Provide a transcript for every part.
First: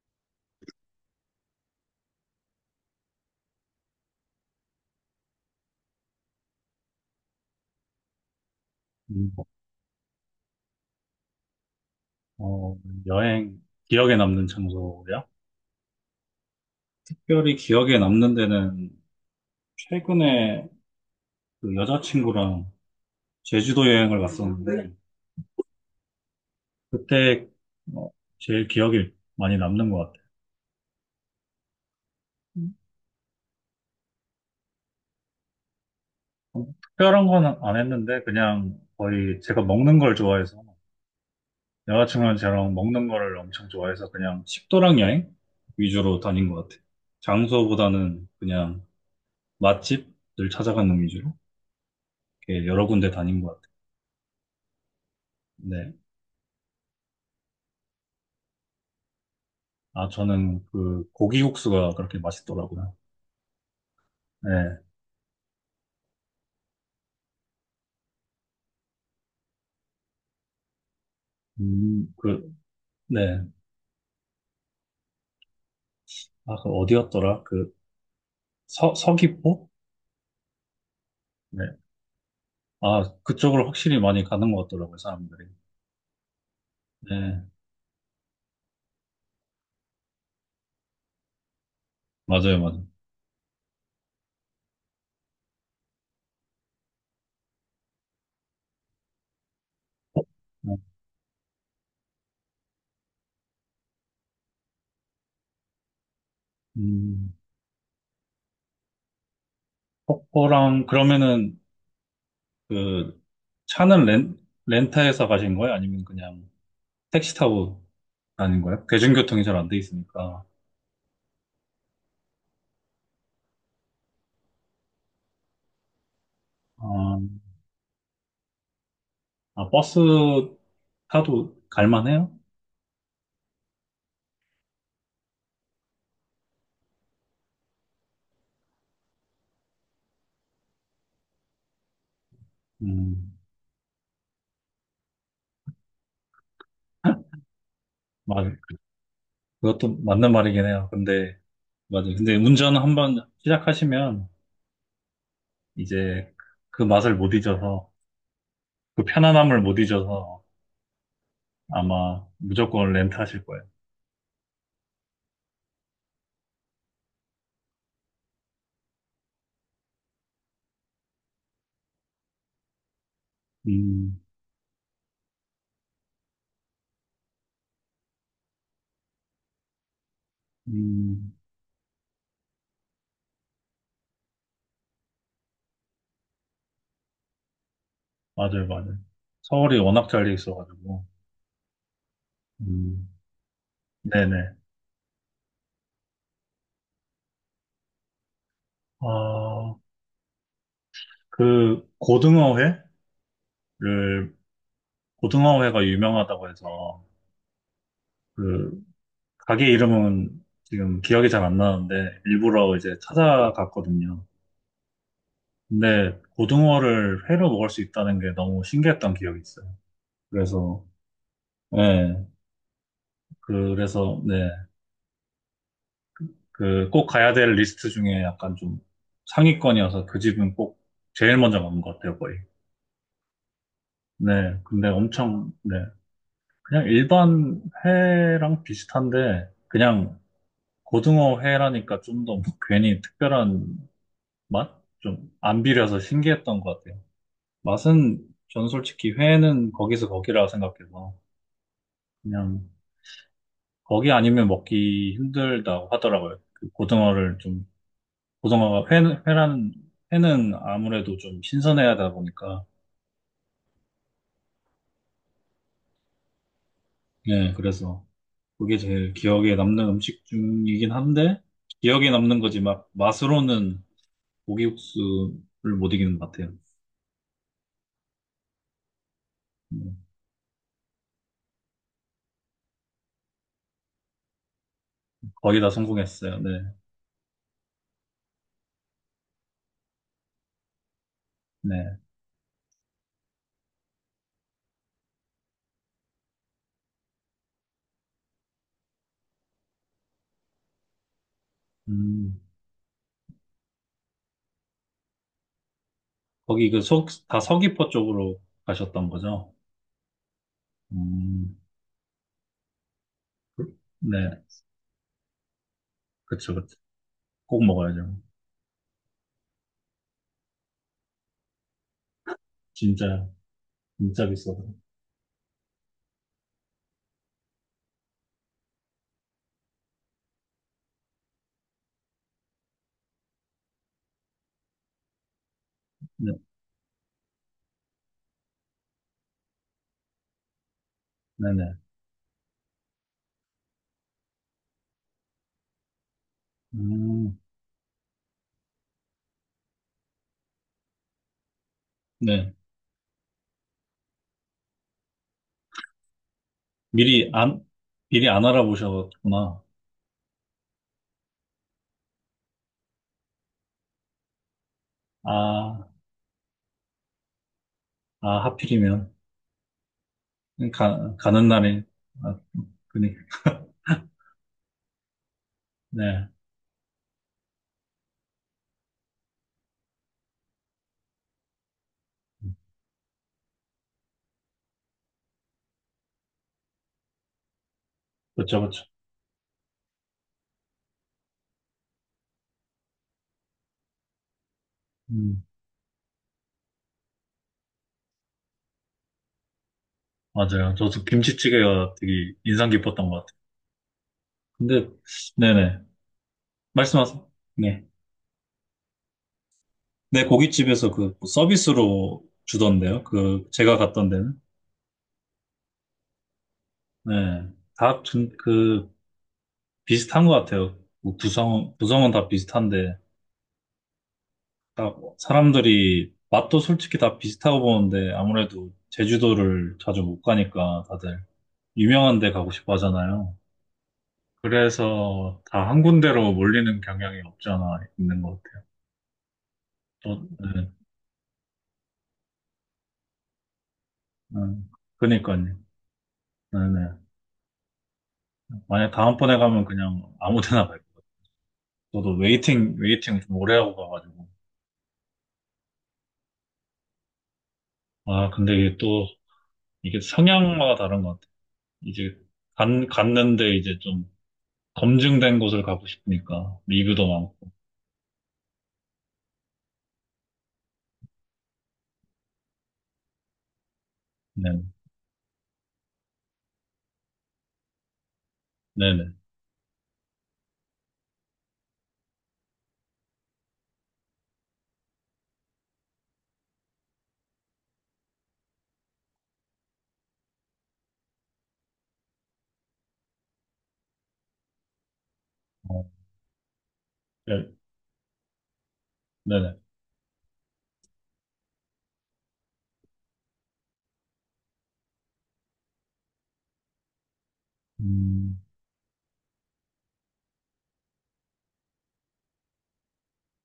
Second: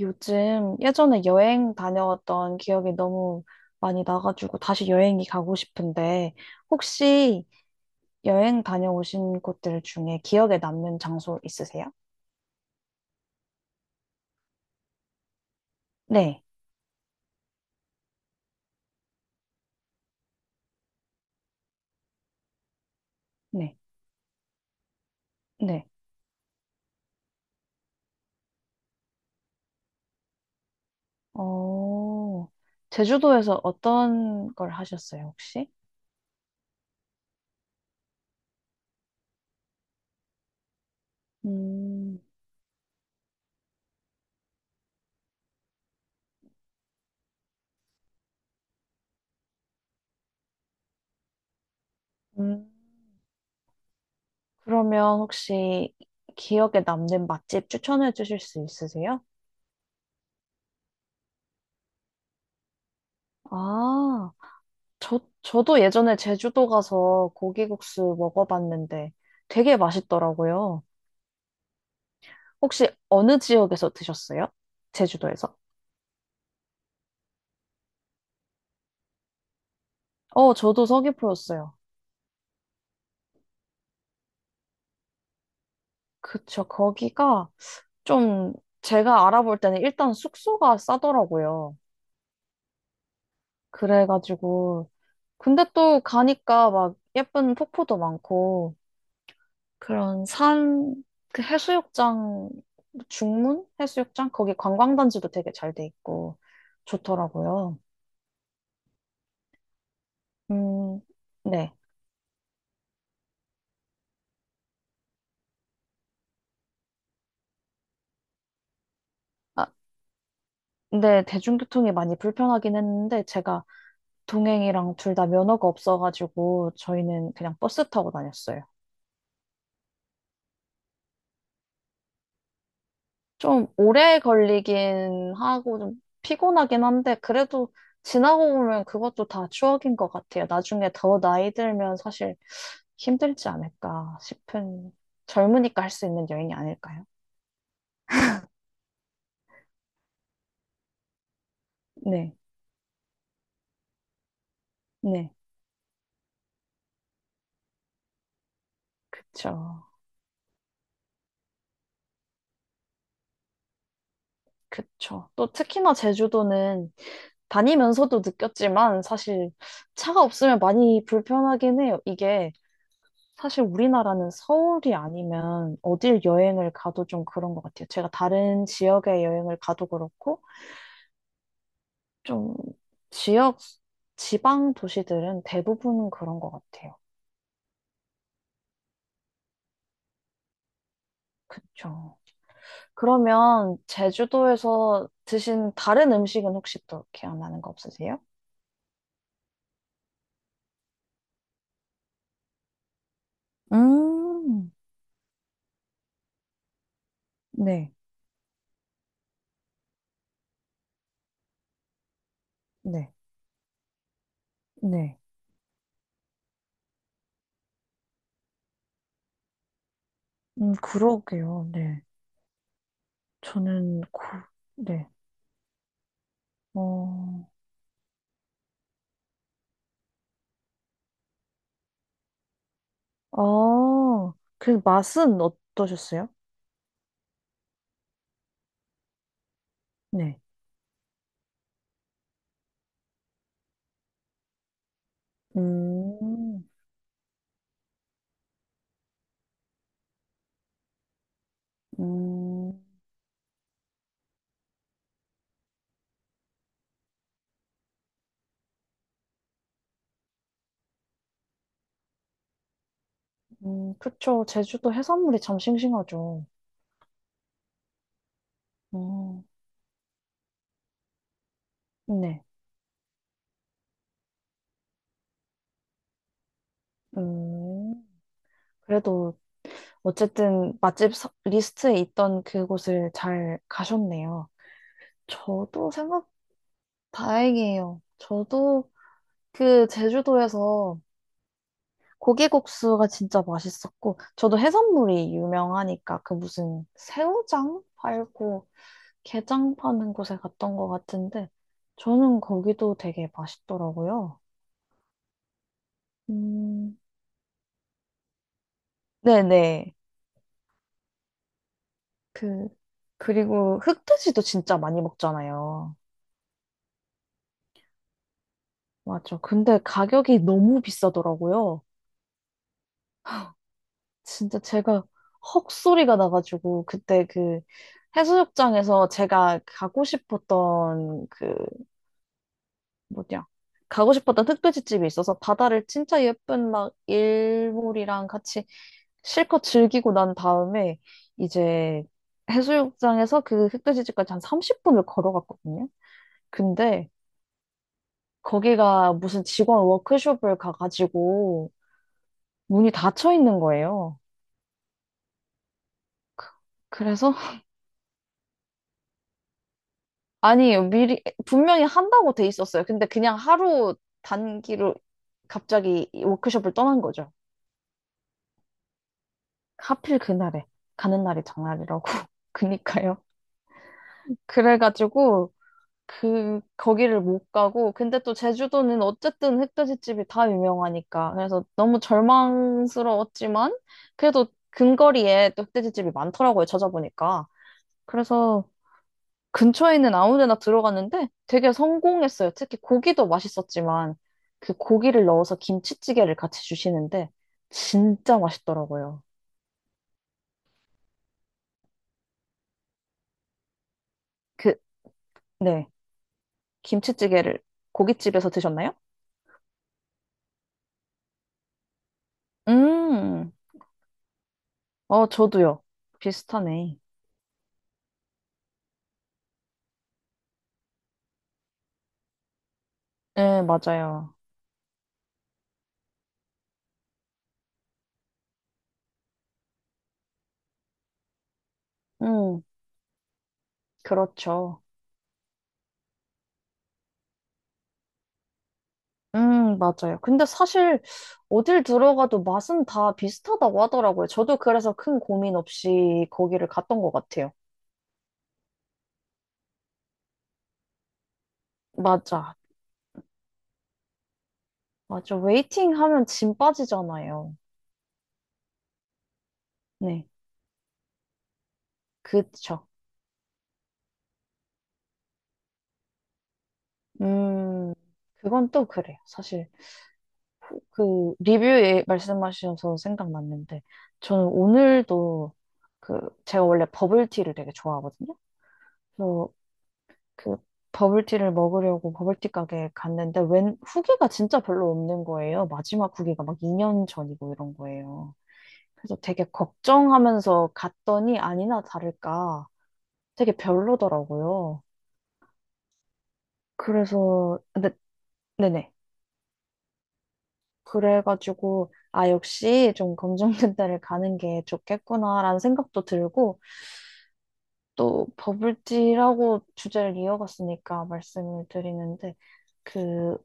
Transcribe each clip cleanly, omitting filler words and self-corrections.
요즘 예전에 여행 다녀왔던 기억이 너무 많이 나가지고 다시 여행이 가고 싶은데 혹시 여행 음, 다녀오신 곳들 중에 기억에 남는 장소 있으세요? 어, 여행, 기억에 남는 장소야? 네, 특별히 기억에 남는 데는 최근에 그 여자친구랑 네, 제주도 여행을 갔었는데, 네. 그때 어, 제일 기억에 많이 남는 것 같아요. 어, 음. 제주도에서 어떤 걸 하셨어요, 혹시? 특별한 건 안 했는데, 그냥 거의 제가 먹는 걸 좋아해서, 음, 여자친구랑 저랑 먹는 거를 엄청 좋아해서 그냥 식도락 여행 위주로 다닌 것 같아요. 장소보다는 그냥 맛집을 찾아가는 위주로 이렇게 음, 여러 군데 다닌 것 같아요. 그러면 네. 혹시 기억에 남는 맛집 추천해 주실 수 있으세요? 아, 저는 그 고기국수가 그렇게 맛있더라고요. 아, 네. 저도 예전에 제주도 가서 고기국수 먹어봤는데 되게 맛있더라고요. 그, 혹시 어느 네. 지역에서 드셨어요? 제주도에서? 아, 그 어디였더라? 그 서귀포? 어, 저도 네. 서귀포였어요. 아, 그쪽으로 확실히 많이 가는 것 같더라고요, 사람들이. 그쵸. 네. 거기가 좀 제가 알아볼 때는 일단 숙소가 싸더라고요. 맞아요, 맞아요. 그래가지고. 근데 또 가니까 막 예쁜 폭포도 많고 그런 네. 산, 그 해수욕장, 중문? 해수욕장? 거기 관광단지도 되게 잘 돼 있고 음, 좋더라고요. 폭포랑, 음, 그러면은 네. 그 차는 렌터에서 가신 거예요? 아니면 그냥 택시 타고 다닌 거예요? 대중교통이 잘 아, 안돼 있으니까. 근데 대중교통이 많이 불편하긴 했는데 제가 동행이랑 둘 다 면허가 없어가지고 아, 저희는 그냥 버스 타고 다녔어요. 아, 버스 타도 갈만해요? 좀 오래 걸리긴 하고 좀 피곤하긴 한데 그래도 지나고 보면 그것도 다 추억인 것 같아요. 나중에 더 나이 들면 사실 음, 힘들지 않을까 싶은 젊으니까 할 수 있는 여행이 아닐까요? 맞아요. 그것도 맞는 말이긴 해요. 근데, 맞아요. 근데 네, 운전 한 번 시작하시면 네, 이제 그 맛을 못 잊어서, 그 그쵸, 편안함을 못 잊어서 아마 무조건 렌트하실 거예요. 그쵸. 또 특히나 제주도는 다니면서도 느꼈지만 사실 차가 없으면 많이 불편하긴 해요. 이게 사실 음, 우리나라는 서울이 아니면 어딜 여행을 가도 좀 그런 것 같아요. 제가 다른 지역에 여행을 가도 그렇고 음, 좀 지역, 지방 도시들은 대부분 그런 것 같아요. 맞아요, 맞아요. 서울이 워낙 잘돼 있어가지고, 그쵸. 음, 그러면 네네. 제주도에서 드신 다른 음식은 혹시 또 기억나는 거 없으세요? 아, 그 고등어회를, 음, 고등어회가 유명하다고 해서, 네, 그, 가게 이름은 지금 기억이 잘 안 나는데, 일부러 이제 네, 찾아갔거든요. 네. 근데 고등어를 회로 먹을 수 있다는 게 너무 신기했던 기억이 있어요. 그래서, 그러게요. 네. 네, 저는 그래서, 고, 네, 네. 그 꼭 가야 어, 될 리스트 중에 약간 좀 상위권이어서 그 집은 꼭 제일 먼저 가는 것 같아요, 거의. 네, 그 근데 맛은 엄청, 네, 어떠셨어요? 그냥 일반 회랑 비슷한데, 그냥 네. 고등어 회라니까 좀더 뭐 괜히 특별한 맛? 좀 안 비려서 신기했던 음, 것 같아요. 맛은 전 솔직히 회는 거기서 거기라 생각해서 그냥 음, 거기 아니면 먹기 힘들다고 하더라고요. 그 고등어가 회라는, 회는 아무래도 좀 신선해야 하다 보니까. 그쵸. 제주도 해산물이 참 싱싱하죠. 예 그래서 그게 제일 음, 기억에 남는 음식 중이긴 한데, 기억에 남는 네. 거지 막 맛으로는 고기국수를 못 이기는 것 같아요. 음, 그래도 음, 어쨌든 맛집 리스트에 있던 그곳을 잘 가셨네요. 거의 다 저도 생각 성공했어요. 네, 다행이에요. 저도 그 제주도에서 네. 고기국수가 진짜 맛있었고, 저도 해산물이 유명하니까 그 무슨 새우장 팔고 게장 파는 곳에 갔던 것 같은데, 음, 저는 거기도 되게 맛있더라고요. 거기 그 음, 다 서귀포 쪽으로 가셨던 거죠? 네네. 음, 그, 그리고 흑돼지도 네, 진짜 많이 먹잖아요. 그쵸, 그쵸. 꼭 먹어야죠. 맞죠. 근데 가격이 너무 비싸더라고요. 진짜, 진짜 비싸서. 진짜 제가 헉 소리가 나가지고, 그때 그 해수욕장에서 제가 가고 싶었던 그 뭐냐. 가고 싶었던 흑끄지집이 있어서 바다를 진짜 네. 예쁜 막 일몰이랑 같이 실컷 즐기고 난 다음에 네네. 이제 해수욕장에서 그흑끄지집까지 한 30분을 걸어갔거든요. 근데 음, 거기가 무슨 직원 워크숍을 가가지고 네. 문이 닫혀 있는 거예요. 미리 그래서 안, 미리 안 알아보셨구나. 아니 미리 분명히 한다고 돼 있었어요. 근데 그냥 하루 단기로 아, 갑자기 이 워크숍을 떠난 거죠. 아, 하필이면. 하필 그날에 가, 가는 날이 가는 날에. 장날이라고 아, 그니까요. 그니까. 그래가지고 네. 그 거기를 못 가고 근데 또 제주도는 어쨌든 흑돼지집이 다 유명하니까 그래서 너무 절망스러웠지만 그래도 근거리에 또 흑돼지집이 많더라고요 찾아보니까. 그쵸, 그래서 그쵸. 근처에 있는 아무 데나 들어갔는데 되게 성공했어요. 특히 고기도 맛있었지만 그 고기를 음, 넣어서 김치찌개를 같이 주시는데 진짜 맛있더라고요. 맞아요. 저도 김치찌개가 되게 인상 깊었던 것 같아요. 그 근데, 네네. 네 말씀하세요. 김치찌개를 네. 고깃집에서 드셨나요? 네, 고깃집에서 그 서비스로 주던데요. 그, 음, 제가 갔던 데는. 어, 저도요. 비슷하네. 네. 다, 좀 그, 비슷한 것 같아요. 뭐 구성은 다 비슷한데. 네, 맞아요. 딱 사람들이 맛도 솔직히 다 비슷하고 보는데 아무래도 제주도를 자주 못 가니까 다들 유명한 데 가고 음, 싶어 하잖아요. 그렇죠. 그래서 다 한 군데로 몰리는 경향이 없지 않아 있는 것 같아요. 맞아요. 또, 근데 네. 사실 어딜 들어가도 맛은 다 비슷하다고 하더라고요. 저도 음, 그래서 큰 그니까요. 고민 없이 거기를 네네. 갔던 것 같아요. 만약 다음번에 가면 그냥 아무 데나 갈거 같아요. 저도 맞아. 웨이팅 좀 오래 하고 가가지고. 맞아. 웨이팅 하면 짐 빠지잖아요. 아, 근데 이게 또, 이게 네. 성향마다 다른 것 같아요. 이제 그쵸. 갔는데 이제 좀 검증된 곳을 가고 싶으니까. 리뷰도 많고. 음, 그건 또 그래요. 사실. 그 리뷰에 말씀하셔서 생각났는데 저는 네, 오늘도 그 제가 원래 버블티를 되게 좋아하거든요. 네네. 그래서 그 버블티를 먹으려고 버블티 가게에 갔는데 웬 후기가 진짜 별로 없는 거예요. 마지막 후기가 막 2년 전이고 이런 거예요. 그래서 되게 걱정하면서 갔더니 아니나 다를까 되게 별로더라고요. 어, 네, 그래서 근데 네네. 네네. 그래가지고, 아, 역시 좀 검정근대를 가는 게 좋겠구나라는 생각도 들고, 또 음, 버블티라고 주제를 이어갔으니까 말씀을 드리는데, 그,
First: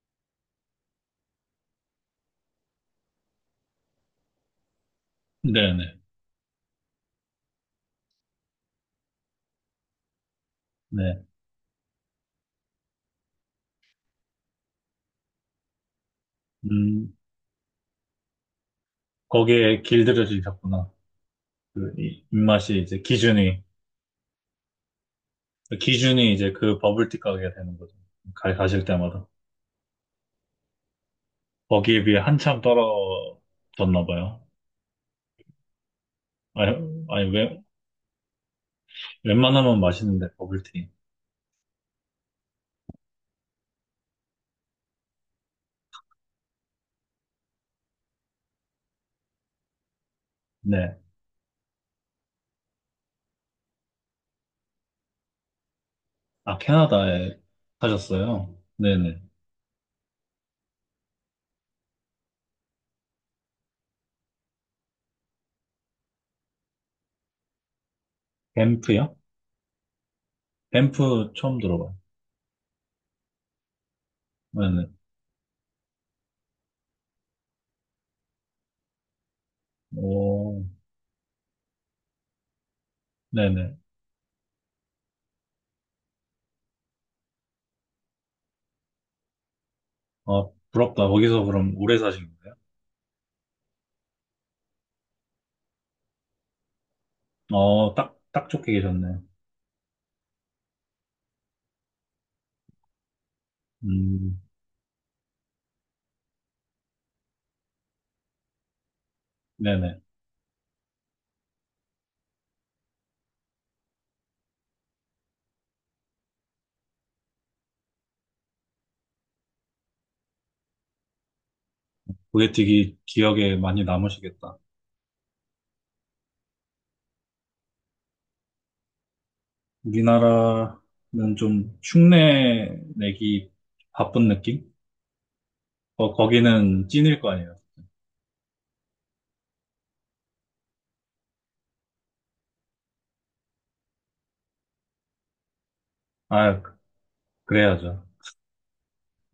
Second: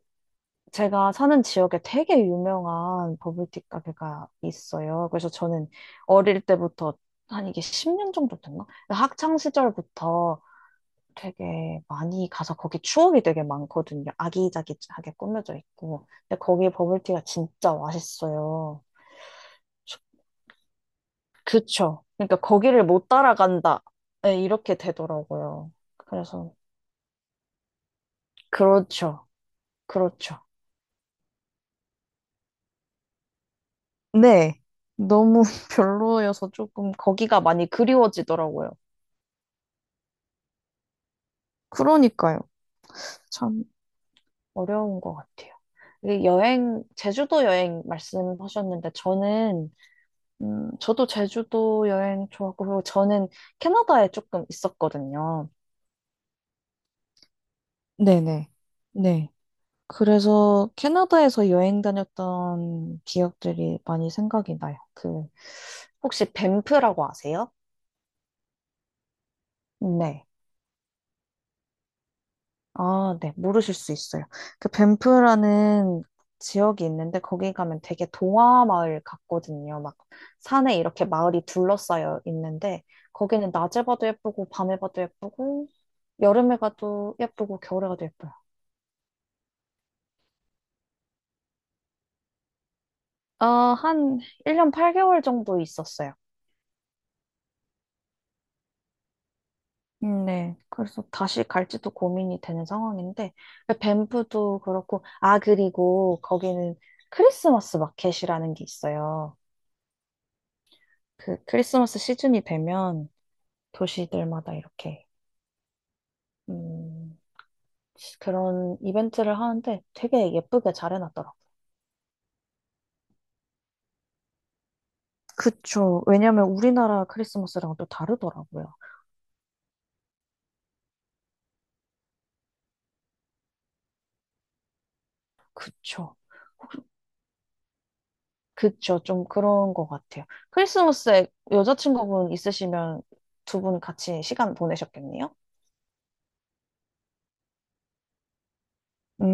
제가 사는 지역에 되게 유명한 버블티 가게가 있어요. 그래서 저는 네네. 어릴 때부터, 한 이게 10년 정도 됐나? 학창 시절부터 네. 네. 되게 많이 가서 거기 추억이 되게 많거든요. 아기자기하게 꾸며져 있고. 근데 거기 음, 버블티가 진짜 맛있어요. 거기에 길들여지셨구나. 그, 그쵸. 그러니까 입맛이 거기를 이제 못 기준이, 따라간다. 네, 이렇게 되더라고요. 기준이 이제 그래서, 그 버블티 가게가 되는 거죠. 가실 그렇죠. 때마다. 그렇죠. 거기에 비해 한참 떨어졌나 봐요. 네. 너무 별로여서 아니, 조금 아니, 거기가 웬, 많이 그리워지더라고요. 웬만하면 맛있는데, 버블티. 그러니까요. 참. 어려운 것 같아요. 이 여행, 제주도 여행 말씀하셨는데, 저는, 네. 저도 제주도 여행 좋아하고, 그리고 저는 캐나다에 조금 있었거든요. 아, 캐나다에 네네. 사셨어요? 네네. 네. 그래서 캐나다에서 여행 다녔던 기억들이 많이 생각이 나요. 그, 혹시 밴프라고 아세요? 밴프요? 네. 밴프 처음 들어봐요. 아, 네. 모르실 수 있어요. 그 네네. 밴프라는 지역이 있는데 거기 가면 되게 동화 마을 같거든요. 막 오, 산에 이렇게 마을이 둘러싸여 있는데 거기는 네네. 낮에 봐도 예쁘고 밤에 봐도 예쁘고 여름에 가도 예쁘고 겨울에 가도 예뻐요. 아, 부럽다. 거기서 그럼 오래 사신 거예요? 아, 한 1년 8개월 정도 있었어요. 딱 좋게 계셨네. 네. 그래서 다시 갈지도 고민이 되는 상황인데, 음, 밴프도 그렇고, 아, 그리고 거기는 크리스마스 마켓이라는 게 있어요. 네네. 그 크리스마스 시즌이 되면 도시들마다 이렇게, 음, 그런 이벤트를 하는데 되게 예쁘게 잘 해놨더라고요. 그게 되게 기억에 많이 남으시겠다. 그쵸. 왜냐면 우리나라 크리스마스랑 또 다르더라고요. 우리나라는 좀 흉내 내기 바쁜 느낌? 그쵸. 거기는 찐일 거 아니에요. 그쵸. 좀 그런 것 같아요. 크리스마스에 여자친구분 있으시면 두 분 같이 시간 보내셨겠네요? 아, 그래야죠.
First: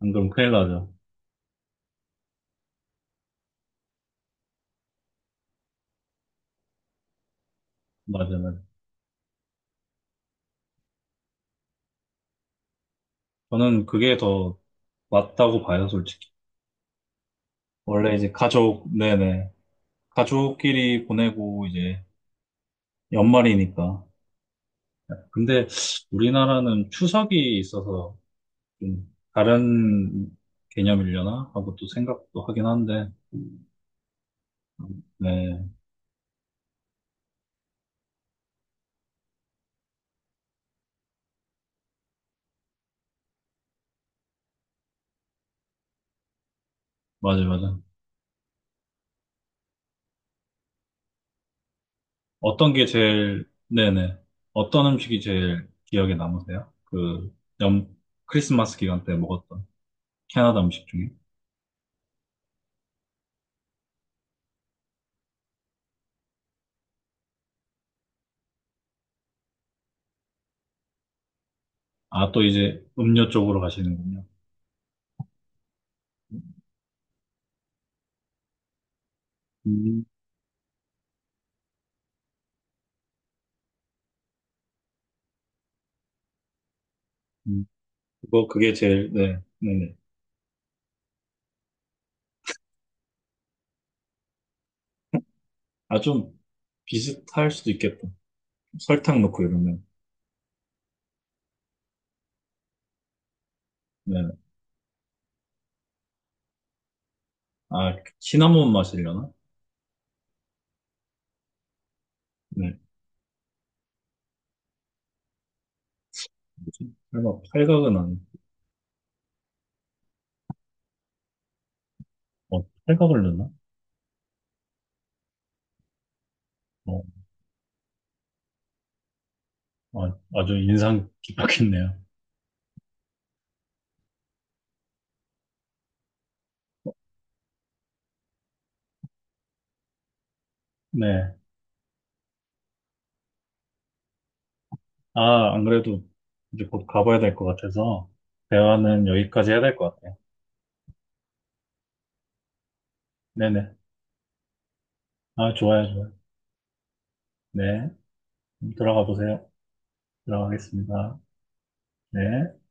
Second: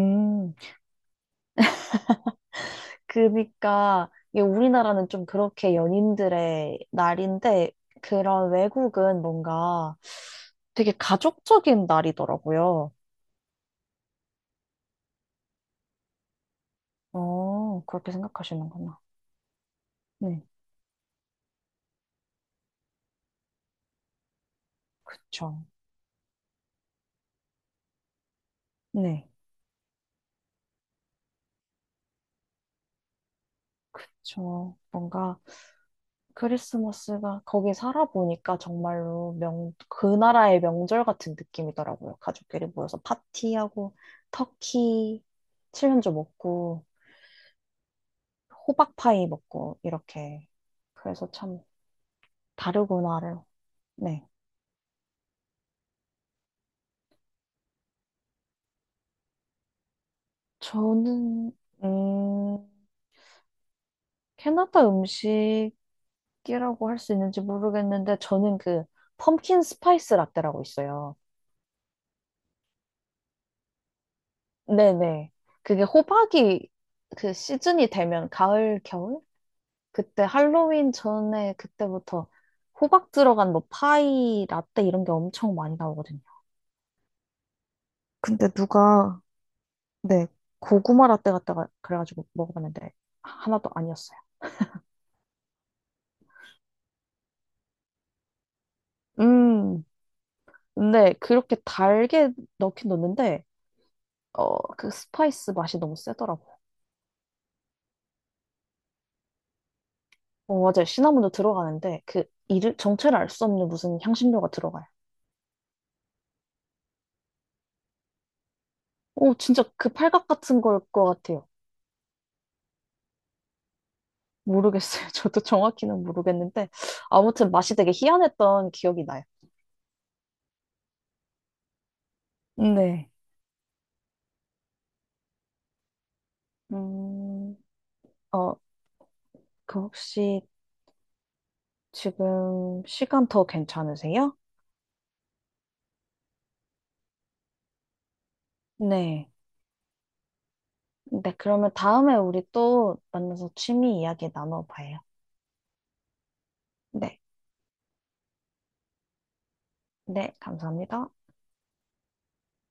안 그러면 큰일 나죠. 그니까 이게 우리나라는 좀 그렇게 연인들의 날인데 그런 맞아요. 외국은 뭔가 되게 가족적인 날이더라고요. 저는 그게 더 맞다고 봐요, 솔직히. 어, 그렇게 원래 이제 가족, 생각하시는구나. 네네. 네, 가족끼리 보내고 이제 연말이니까. 그쵸. 근데 우리나라는 추석이 있어서 좀 네, 다른 개념이려나 하고 또 생각도 하긴 한데, 그쵸 뭔가 네, 크리스마스가 거기 살아보니까 정말로 그 나라의 명절 같은 느낌이더라고요. 가족끼리 모여서 파티하고 터키 칠면조 먹고 맞아, 맞아. 호박파이 먹고 이렇게. 그래서 참 어떤 게 다르구나요. 제일, 네네. 네. 어떤 음식이 제일 기억에 남으세요? 그, 연, 크리스마스 기간 때 먹었던 캐나다 음식 중에. 저는, 음, 캐나다 음식이라고 할 수 있는지 모르겠는데, 저는 그, 펌킨 스파이스 라떼라고 있어요. 아, 또 이제 음료 쪽으로 가시는군요. 네네. 그게 호박이 그 시즌이 되면, 가을, 겨울? 음, 그때 할로윈 전에 그때부터 호박 들어간 뭐 파이, 라떼 이런 게 엄청 많이 나오거든요. 음. 그거, 근데 그게 제일, 누가, 네, 네네. 네, 고구마 라떼 갖다가 그래가지고 먹어봤는데, 하나도 아니었어요. 아, 좀 비슷할 수도 있겠다. 설탕 넣고 이러면. 음. 근데 그렇게 달게 넣긴 넣는데 네. 그 스파이스 맛이 너무 세더라고. 아, 시나몬 맛이려나? 어 맞아요. 시나몬도 들어가는데 그 이름 네. 정체를 알 수 없는 무슨 향신료가 들어가요. 뭐지? 설마 팔각은 아니 오 진짜 그 팔각 같은 걸 것 같아요. 뭐 탈각을 넣나? 모르겠어요. 저도 정확히는 모르겠는데 뭐 아무튼 맛이 되게 희한했던 기억이 나요. 아, 아주 인상 깊었겠네요. 네. 음, 어, 그 혹시 네. 지금 시간 더 괜찮으세요? 아, 안 그래도 이제 곧 가봐야 될 것 같아서 대화는 네. 여기까지 해야 될 것 같아요. 네, 그러면 다음에 우리 또 만나서 네네. 취미 이야기 나눠봐요. 아, 좋아요, 좋아요. 네. 네. 들어가 보세요. 네, 감사합니다. 들어가겠습니다. 네.